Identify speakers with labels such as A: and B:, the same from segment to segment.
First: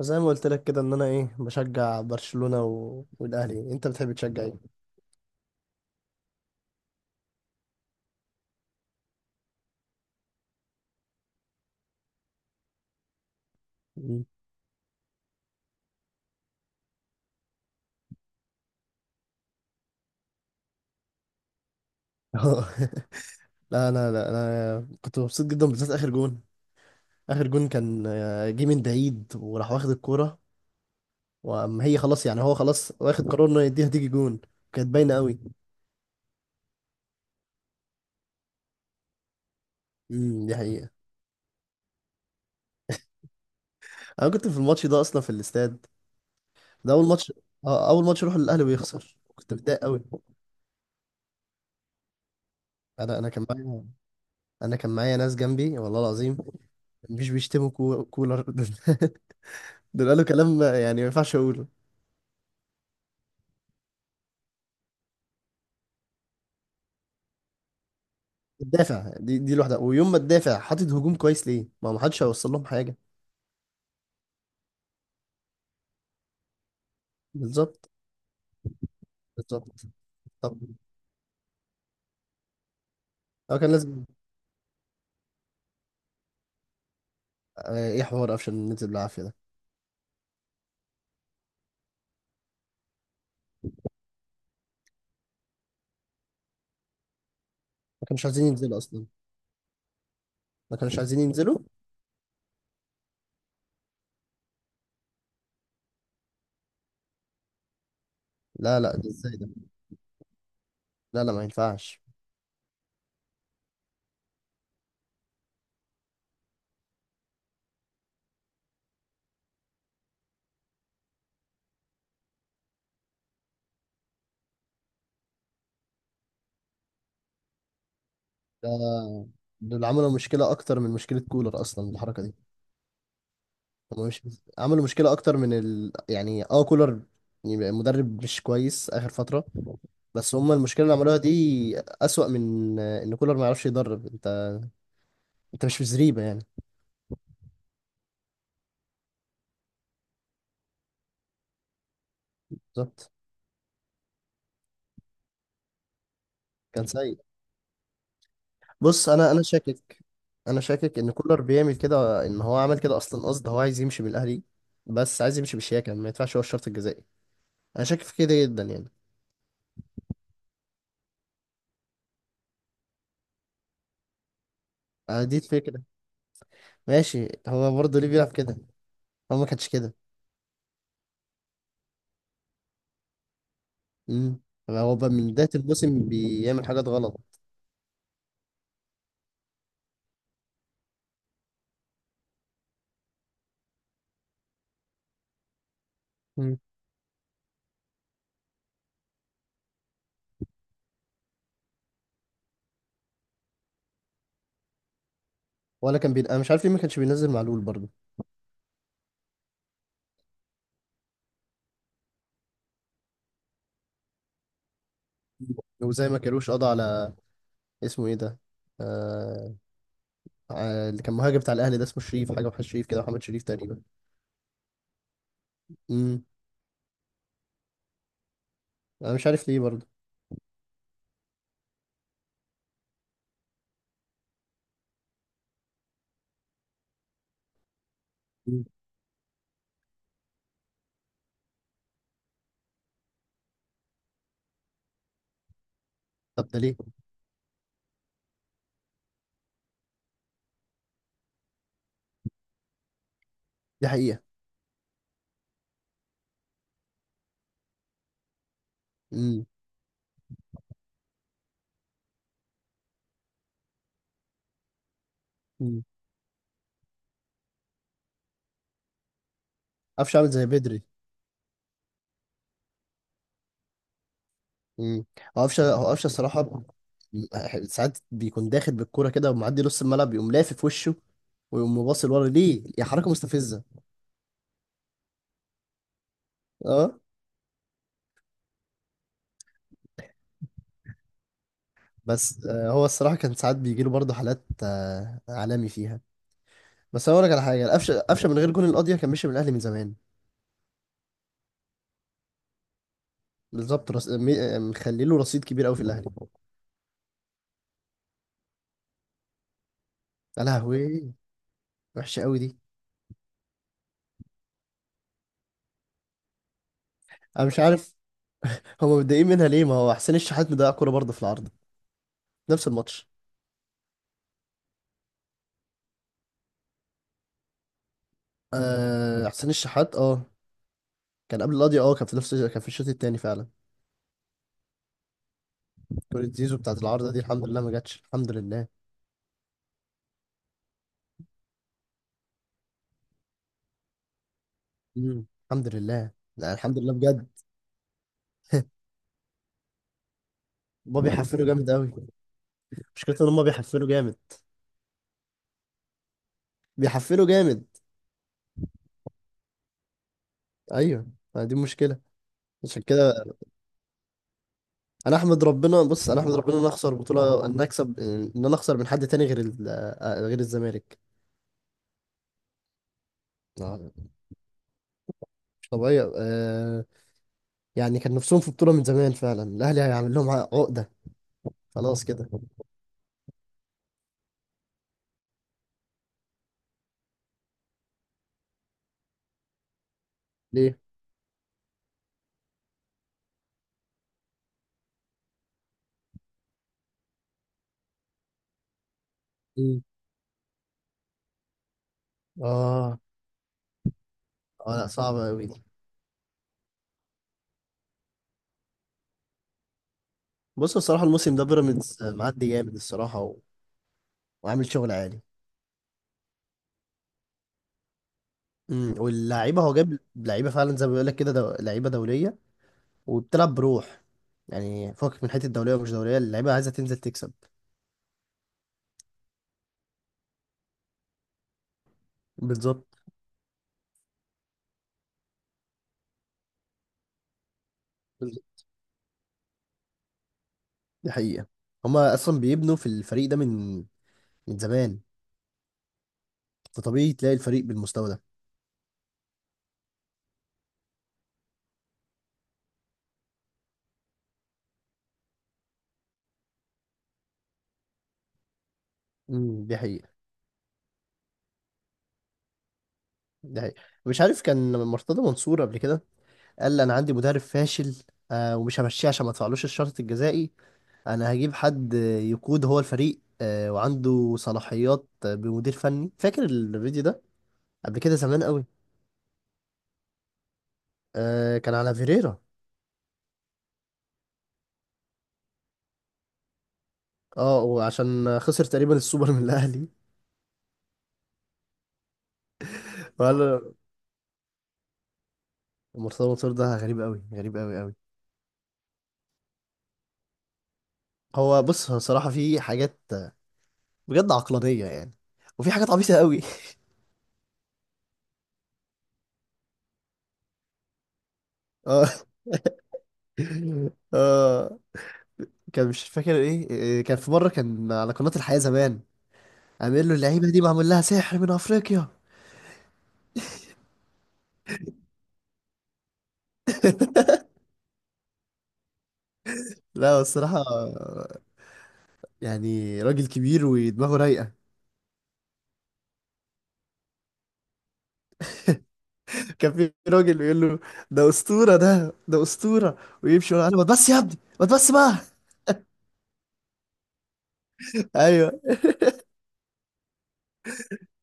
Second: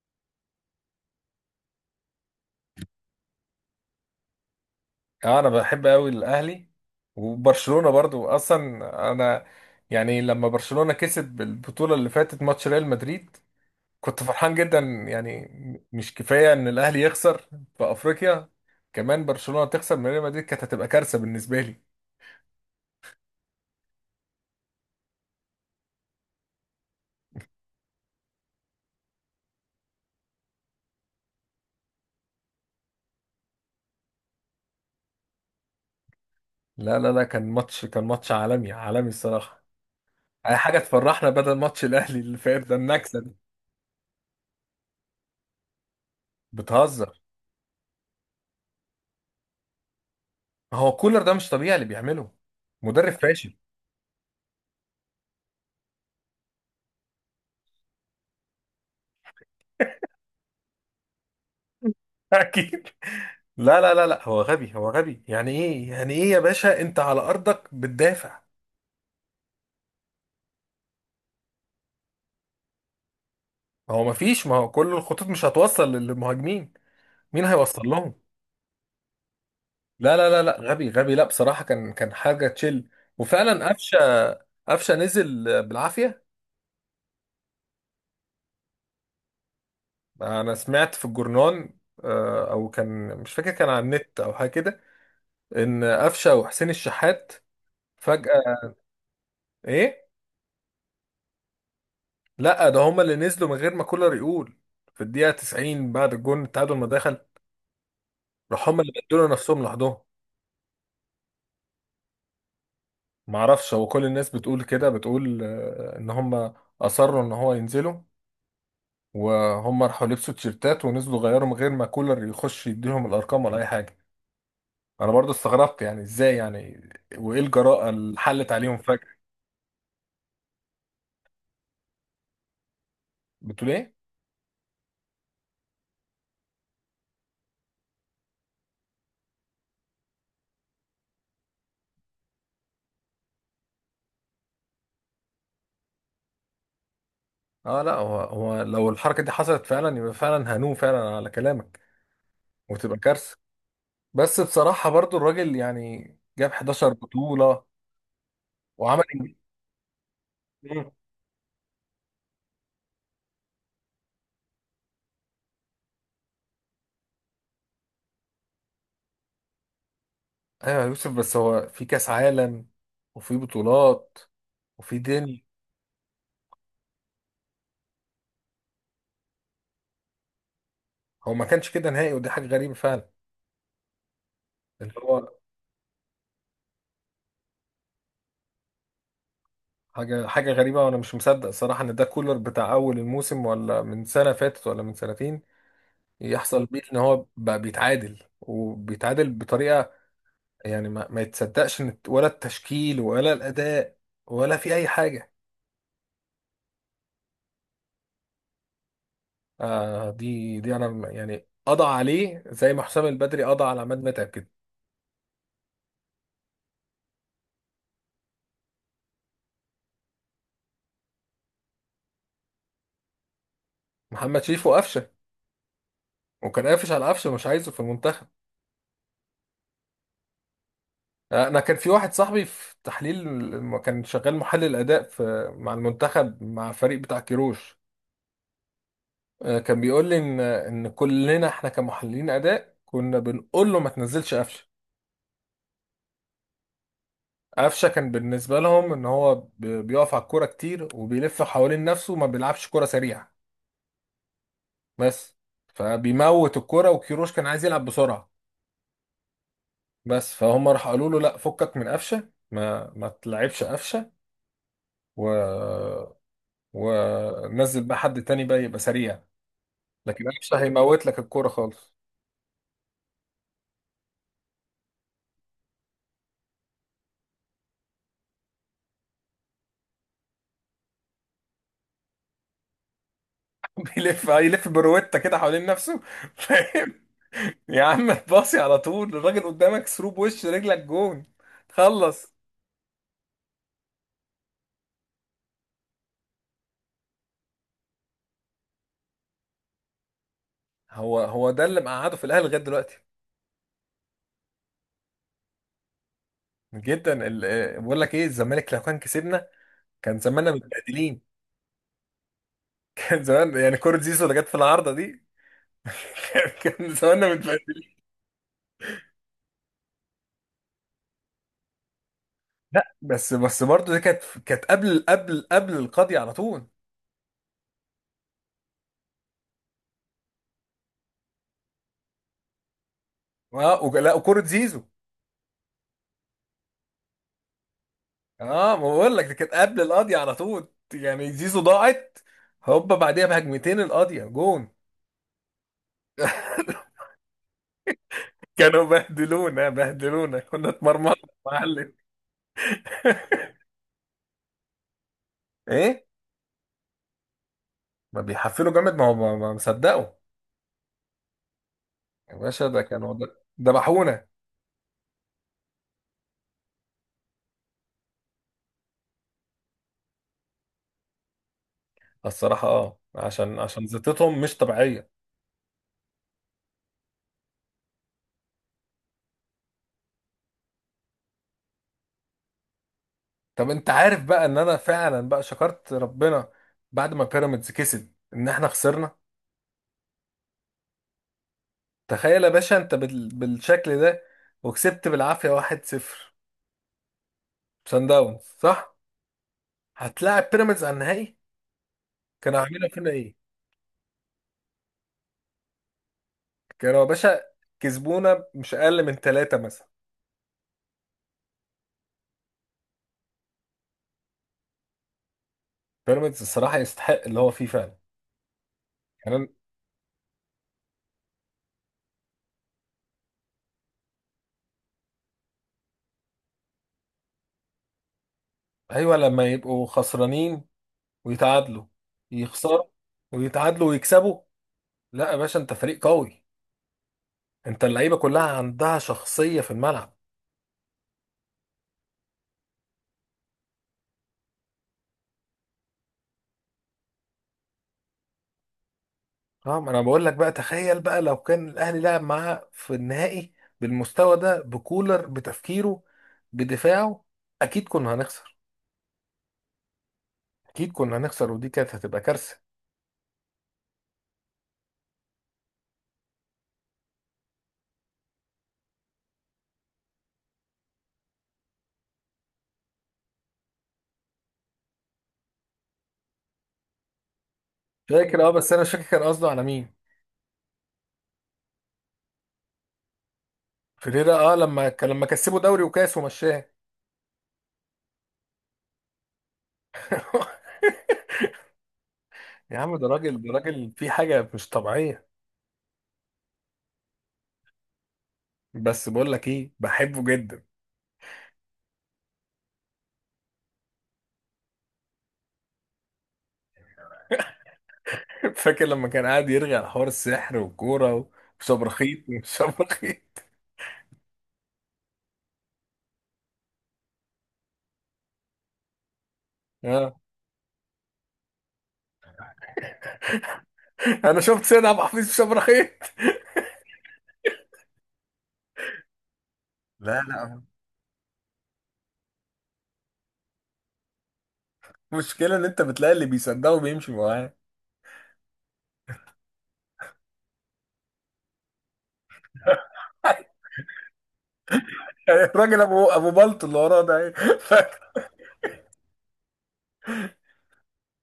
A: زي ما قلت لك كده ان انا ايه بشجع برشلونة والاهلي. انت بتحب تشجع ايه؟
B: اه، انا بحب قوي الاهلي. وبرشلونة برضو اصلا. انا يعني لما برشلونة كسب البطولة اللي فاتت ماتش ريال مدريد كنت
A: مم.
B: فرحان جدا يعني. مش كفاية ان الاهلي يخسر في افريقيا، كمان برشلونة تخسر من ريال مدريد كانت هتبقى كارثة بالنسبة لي.
A: لا انا كنت مبسوط جدا بالذات اخر جون. اخر جون كان جه من بعيد وراح واخد الكورة. واما هي خلاص يعني هو خلاص واخد قرار انه يديها تيجي جون، كانت باينة قوي.
B: لا لا لا، كان ماتش عالمي عالمي الصراحة.
A: دي
B: اي حاجة
A: حقيقة.
B: تفرحنا بدل ماتش الاهلي اللي فات ده، النكسة دي.
A: انا كنت في الماتش ده اصلا في الاستاد. ده اول
B: بتهزر؟
A: ماتش. اول ماتش اروح للاهلي ويخسر، كنت متضايق قوي.
B: هو كولر ده مش طبيعي اللي بيعمله، مدرب
A: انا انا كان
B: فاشل.
A: معايا انا كان معايا ناس جنبي والله العظيم. مش بيشتموا كولر. دول قالوا كلام يعني ما ينفعش اقوله.
B: اكيد. لا لا لا لا، هو غبي هو غبي. يعني ايه يعني ايه يا باشا، انت على ارضك بتدافع.
A: الدافع دي لوحدها، ويوم ما تدافع حاطط هجوم كويس ليه؟ ما هو ما حدش هيوصل لهم حاجه.
B: هو مفيش، ما هو كل الخطوط مش هتوصل للمهاجمين، مين هيوصل
A: بالظبط.
B: لهم؟
A: بالظبط.
B: لا لا لا
A: طب
B: لا، غبي غبي، لا بصراحة كان حاجة تشيل.
A: هو
B: وفعلا
A: كان
B: قفشة
A: لازم.
B: قفشة نزل بالعافية.
A: ايه حوار قفشة ننزل بالعافيه ده؟
B: انا سمعت في الجورنان، او كان مش فاكر، كان على النت او حاجة كده، ان قفشة وحسين الشحات
A: ما كانوش عايزين
B: فجأة.
A: ينزلوا اصلا،
B: ايه؟
A: ما كانوش عايزين ينزلوا.
B: لا، ده هما اللي نزلوا من غير ما كولر يقول، في الدقيقة 90 بعد الجون التعادل ما دخل، راح هم
A: لا،
B: اللي
A: لا، ده
B: بدلوا
A: ازاي ده؟
B: نفسهم لوحدهم.
A: لا، لا، ما ينفعش
B: ما اعرفش، هو كل الناس بتقول كده، بتقول ان هم اصروا ان هو ينزلوا، وهم راحوا لبسوا تيشيرتات ونزلوا غيروا من غير ما كولر يخش يديهم الارقام ولا اي حاجه. انا برضو استغربت يعني، ازاي يعني؟ وايه الجراءه اللي حلت
A: ده.
B: عليهم فجاه؟
A: دول عملوا مشكله اكتر من مشكله كولر اصلا الحركه دي.
B: بتقول ايه؟
A: هما مش عملوا مشكلة أكتر من ال... يعني اه كولر. يبقى مدرب مش كويس آخر فترة. بس هما المشكلة اللي عملوها دي أسوأ من إن كولر ما يعرفش يدرب. أنت مش في زريبة يعني.
B: اه لا، هو لو الحركه دي حصلت فعلا يبقى فعلا هنوم فعلا على كلامك، وتبقى
A: بالظبط.
B: كارثه. بس بصراحه برضو الراجل يعني جاب
A: كان
B: 11
A: سيء.
B: بطوله وعمل
A: بص، أنا
B: إنجاز.
A: شاكك إن كولر بيعمل كده، إن هو عمل كده أصلا قصد. هو عايز يمشي من الأهلي بس عايز يمشي بالشياكة ما يدفعش هو الشرط الجزائي. أنا شاكك في كده جدا يعني.
B: ايوه يا يوسف، بس هو في كاس عالم، وفي بطولات، وفي
A: دي
B: دنيا.
A: الفكرة. ماشي، هو برضه ليه بيلعب كده؟ هو ما كانش كده.
B: هو ما كانش كده نهائي، ودي حاجه غريبه فعلا.
A: امم
B: اللي
A: هو بقى
B: هو
A: من بداية الموسم بيعمل حاجات غلط.
B: حاجه غريبه، وانا مش مصدق صراحه ان ده كولر بتاع اول الموسم ولا من سنه فاتت ولا من سنتين،
A: مم.
B: يحصل بيه ان هو بقى بيتعادل وبيتعادل بطريقه. يعني ما يتصدقش ولا التشكيل ولا الاداء ولا في اي حاجه.
A: ولا كان انا مش عارف ليه ما كانش بينزل معلول برضه.
B: آه، دي انا يعني قضى عليه زي ما حسام البدري قضى على عماد متعب كده.
A: وزي ما كانوش قضى على اسمه ايه ده؟ آه... اللي كان مهاجم بتاع الاهلي ده اسمه شريف حاجه، محمد شريف كده، محمد شريف تقريبا.
B: محمد شريف وقفشه،
A: امم
B: وكان قافش على قفشه مش عايزه في المنتخب.
A: انا مش عارف ليه برضه.
B: انا كان في واحد صاحبي في تحليل، لما كان شغال محلل اداء في مع المنتخب، مع الفريق بتاع كيروش،
A: مم.
B: كان بيقول لي ان كلنا احنا كمحللين اداء كنا بنقول له ما تنزلش قفشه.
A: طب ده ليه؟
B: قفشه كان بالنسبه لهم ان هو بيقف على الكوره كتير وبيلف حوالين نفسه وما بيلعبش كوره سريعه
A: دي حقيقه.
B: بس، فبيموت الكوره، وكيروش كان عايز يلعب بسرعه
A: امم
B: بس. فهم راح قالوا له لا، فكك من قفشه، ما تلعبش قفشه. و
A: امم
B: ونزل بقى حد تاني بقى يبقى سريع،
A: قفشه
B: لكن
A: عامل زي
B: قفشه
A: بدري.
B: هيموت لك الكوره خالص.
A: امم هو قفشه الصراحه ساعات بيكون داخل بالكوره كده ومعدي نص الملعب يقوم لافف وشه، ويقوم باصل ورا ليه؟ يا حركه مستفزه.
B: بيلف، هيلف بروتة كده حوالين نفسه.
A: اه.
B: فاهم؟ يا عم باصي على طول، الراجل قدامك، ثرو بوش رجلك جون، خلص.
A: بس هو الصراحه كان ساعات بيجيله برضه حالات عالمي فيها. بس هقول لك على حاجه، قفشه قفشه من غير جون القضيه كان مشي من الاهلي من زمان.
B: هو ده اللي مقعده في الاهلي لغايه دلوقتي.
A: بالظبط. مخلي له رصيد كبير قوي في الاهلي.
B: جدا. بقول لك ايه، الزمالك لو كان كسبنا كان
A: يا
B: زماننا
A: لهوي،
B: متبهدلين.
A: وحشه قوي دي.
B: كان زمان يعني، كوره زيزو اللي جت في العارضه دي، كان، كان زماننا
A: انا مش عارف
B: متبهدلين.
A: هم متضايقين منها ليه؟ ما هو حسين الشحات مضيع كوره برضه في العارضه، نفس
B: لا،
A: الماتش.
B: بس برضه دي كانت، كانت قبل قبل قبل القاضي على طول.
A: حسين الشحات، اه كان قبل القضيه. اه كان في الشوط الثاني فعلا.
B: اه لا، وكوره زيزو،
A: كوره زيزو بتاعت العارضه دي الحمد لله ما جاتش، الحمد
B: اه
A: لله.
B: ما بقول لك، دي كانت قبل القاضية على طول. يعني زيزو ضاعت، هوبا بعديها بهجمتين القاضية جون.
A: مم. الحمد لله. لا، الحمد لله بجد.
B: كانوا بهدلونا بهدلونا، كنا
A: هما
B: اتمرمطنا يا
A: بيحفلوا جامد
B: معلم.
A: قوي. مشكلته ان هما بيحفلوا جامد.
B: ايه؟
A: بيحفلوا جامد.
B: ما بيحفلوا جامد، ما هو ما مصدقوا.
A: ايوه، ما دي مشكله،
B: يا باشا ده
A: عشان
B: كانوا
A: كده.
B: ذبحونا.
A: انا احمد ربنا ان أنا اخسر بطوله ان أنا اكسب. ان انا اخسر من حد تاني غير غير الزمالك.
B: الصراحة اه، عشان
A: آه،
B: عشان زيطتهم مش طبيعية.
A: مش طبيعيه. يعني كان نفسهم في بطوله من زمان فعلا، الاهلي هيعمل لهم عقده خلاص كده.
B: طب انت عارف بقى ان انا فعلا بقى شكرت ربنا بعد ما بيراميدز كسب ان احنا خسرنا.
A: ليه؟
B: تخيل يا باشا انت بال... بالشكل ده، وكسبت بالعافية 1-0، سان داونز، صح؟
A: مم.
B: هتلاعب بيراميدز على النهائي، كانوا عاملين
A: اه،
B: فينا ايه؟
A: اه، لا، صعبه قوي دي.
B: كانوا يا باشا كسبونا مش اقل من ثلاثة مثلا.
A: بص بصراحه الموسم ده بيراميدز معدي جامد الصراحه وعامل شغل عالي.
B: بيراميدز الصراحة يستحق اللي هو فيه فعلا. يعني أنا.
A: واللعيبه هو جاب لعيبه فعلا زي ما بيقول لك كده، لعيبه دوليه وبتلعب بروح. يعني فوق من حته، دوليه ومش دوليه اللعيبه عايزه تنزل تكسب.
B: ايوه، لما يبقوا خسرانين ويتعادلوا، يخسروا
A: بالظبط.
B: ويتعادلوا ويكسبوا، لا يا باشا، انت فريق قوي، انت اللعيبة كلها عندها شخصية في الملعب.
A: دي حقيقة. هما أصلا بيبنوا في الفريق ده من زمان. فطبيعي تلاقي الفريق بالمستوى ده.
B: اه، ما انا بقول لك بقى، تخيل بقى لو كان الاهلي لعب معاه في النهائي بالمستوى ده، بكولر، بتفكيره، بدفاعه، اكيد كنا هنخسر.
A: دي حقيقة.
B: اكيد كنا هنخسر، ودي كانت هتبقى كارثه.
A: دي حقيقة. مش عارف كان مرتضى منصور قبل كده قال أنا عندي مدرب فاشل ومش همشيه عشان ما ادفعلوش الشرط الجزائي. أنا هجيب حد يقود هو الفريق وعنده صلاحيات بمدير فني. فاكر الفيديو ده؟ قبل كده
B: فاكر
A: زمان
B: اه،
A: قوي.
B: بس انا مش فاكر كان قصده على مين.
A: كان على فيريرا.
B: فيريرا، اه لما كان، لما كسبوا دوري وكاس ومشاه.
A: اه، وعشان خسر تقريبا السوبر من الأهلي.
B: يا عم ده راجل، ده
A: وقال
B: راجل في حاجه مش طبيعيه.
A: مرتضى منصور ده غريب قوي، غريب قوي قوي.
B: بس بقول لك ايه، بحبه جدا.
A: هو بص هو صراحة في حاجات بجد عقلانية يعني، وفي حاجات عبيطة قوي.
B: فاكر لما كان قاعد يرغي على حوار السحر والكوره، وشبرخيط
A: اه،
B: وشبرخيط.
A: اه، كان مش فاكر ايه. كان في مرة كان على قناة الحياة زمان، عامل له
B: اه
A: اللعيبة دي معمول لها سحر من افريقيا.
B: انا شفت سيد عبد الحفيظ في شبرخيط.
A: لا، هو
B: لا
A: الصراحة
B: لا،
A: يعني راجل كبير ودماغه رايقة.
B: المشكله ان انت بتلاقي اللي بيصدقه بيمشي معاه.
A: كان في راجل يقول له ده أسطورة، ده أسطورة، ويمشي يقول له ما تبص يا ابني ما تبص بقى.
B: الراجل ابو بلط اللي وراه ده ايه؟
A: ايوه.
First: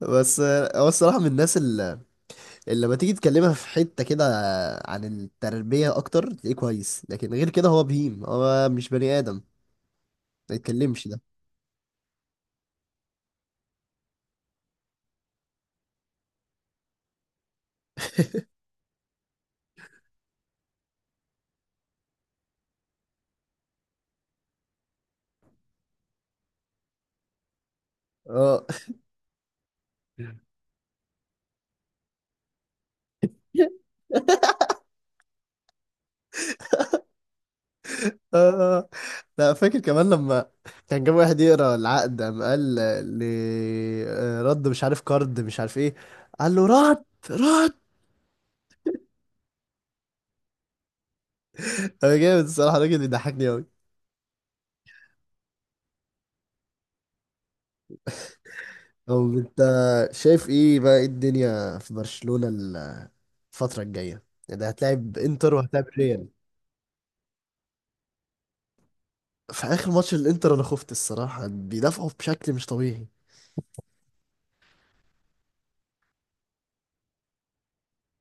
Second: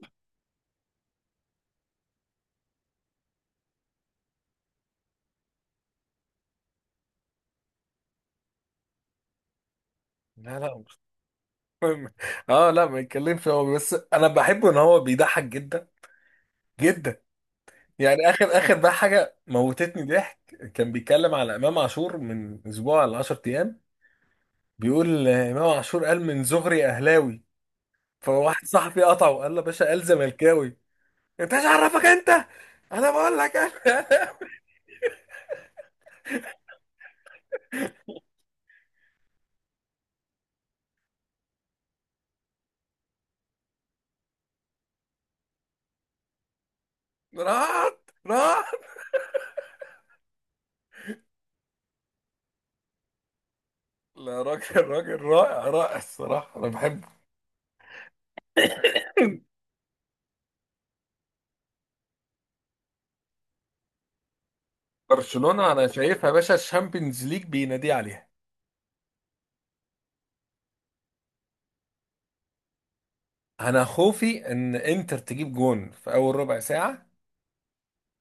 A: بس هو الصراحة من الناس اللي لما تيجي تكلمها في حتة كده عن التربية أكتر تلاقيه كويس، لكن غير كده هو بهيم هو مش بني آدم ما
B: لا لا،
A: يتكلمش ده.
B: اه لا ما يتكلمش، هو بس انا بحبه ان هو بيضحك جدا جدا. يعني اخر، اخر بقى حاجه موتتني ضحك، كان بيتكلم على امام عاشور من اسبوع ل 10 ايام، بيقول امام عاشور قال من زهري اهلاوي، فواحد
A: اه.
B: صاحبي قطعه وقال له يا باشا قال زملكاوي، انت ايش عرفك انت؟ انا بقول لك انا.
A: آه. لا، فاكر كمان لما كان جاب واحد يقرا العقد قام قال ل رد مش عارف كارد مش عارف ايه. قال له رد. رد.
B: رعت رعت.
A: انا جامد الصراحة، الراجل بيضحكني أوي.
B: لا راجل، راجل رائع رائع الصراحه، انا بحبه.
A: طب انت شايف ايه بقى؟ إيه الدنيا في برشلونة الفترة الجاية؟ ده هتلاعب انتر
B: برشلونه
A: وهتلاعب
B: انا شايفها
A: ريال.
B: يا باشا الشامبيونز ليج بينادي عليها.
A: في اخر ماتش الانتر انا خفت الصراحه، بيدافعوا بشكل مش طبيعي.
B: انا خوفي ان انتر تجيب جون في اول ربع ساعه،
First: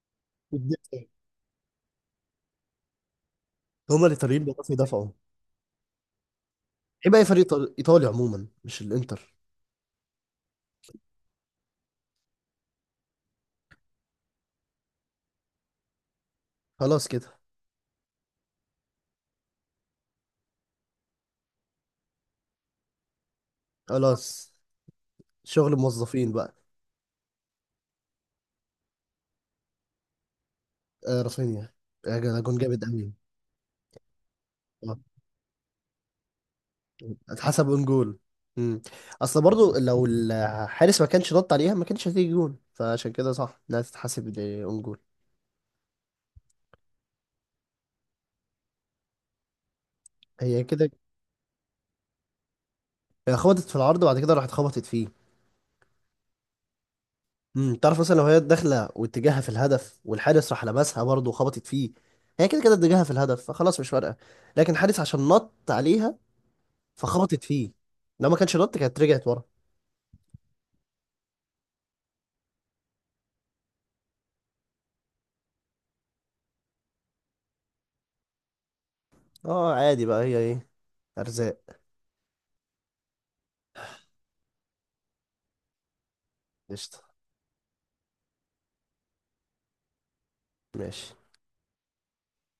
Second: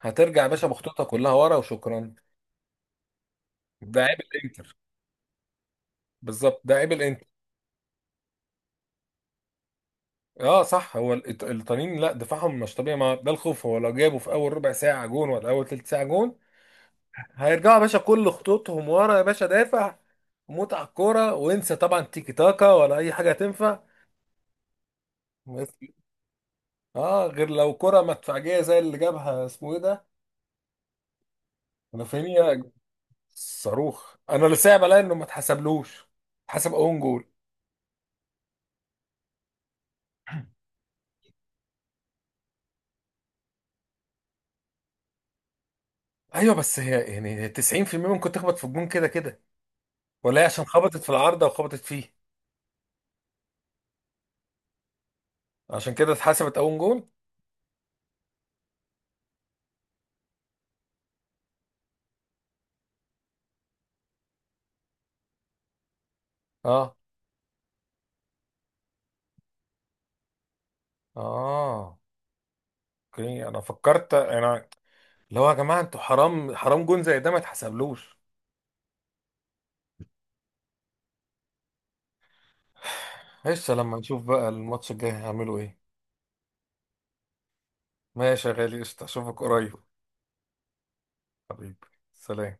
B: هترجع يا باشا
A: والدفاع.
B: بخطوطها كلها ورا وشكرا. ده
A: هما
B: عيب
A: الايطاليين بيعرفوا
B: الانتر.
A: يدافعوا.
B: بالظبط، ده عيب
A: عيب اي
B: الانتر.
A: فريق ايطالي عموما، مش الانتر.
B: اه صح، هو الايطاليين لا دفاعهم مش طبيعي. ما ده الخوف، هو لو جابوا في اول ربع ساعه جون ولا اول تلت ساعه جون،
A: خلاص كده.
B: هيرجعوا يا باشا كل خطوطهم ورا، يا باشا دافع، موت على الكوره وانسى طبعا تيكي تاكا ولا اي حاجه تنفع.
A: خلاص شغل موظفين بقى.
B: اه، غير لو كرة مدفعجيه زي اللي جابها اسمه ايه ده.
A: رافينيا. يا جدع، جون
B: رافينيا.
A: جامد قوي.
B: صاروخ، انا لسه
A: آه،
B: بلاقي انه ما اتحسبلوش. حسب اون جول.
A: اتحسب اون جول. مم. اصل برضو لو الحارس ما كانش نط عليها ما كانش هتيجي جون، فعشان كده صح انها تتحسب اون جول.
B: ايوه بس هي يعني 90% ممكن تخبط في الجون كده كده، ولا هي
A: هي
B: عشان
A: كده،
B: خبطت في العارضه وخبطت فيه.
A: هي خبطت في العرض وبعد كده راحت خبطت فيه.
B: عشان كده اتحسبت اون جول.
A: تعرف مثلا لو هي داخله واتجاهها في الهدف والحارس راح لمسها برضه وخبطت فيه، هي كده كده اتجاهها في الهدف فخلاص مش فارقه. لكن الحارس عشان نط عليها
B: اه،
A: فخبطت فيه، لو ما كانش نط كانت رجعت ورا.
B: اه اوكي. انا فكرت انا، اللي هو يا جماعه انتوا حرام، حرام جون زي ده ما اتحسبلوش.
A: اه، عادي بقى، هي ايه؟ ارزاق.
B: قشطه، لما نشوف بقى الماتش الجاي هيعملوا ايه.
A: قشطه.
B: ماشي يا غالي، قشطه، اشوفك قريب.
A: ماشي.
B: حبيبي، سلام.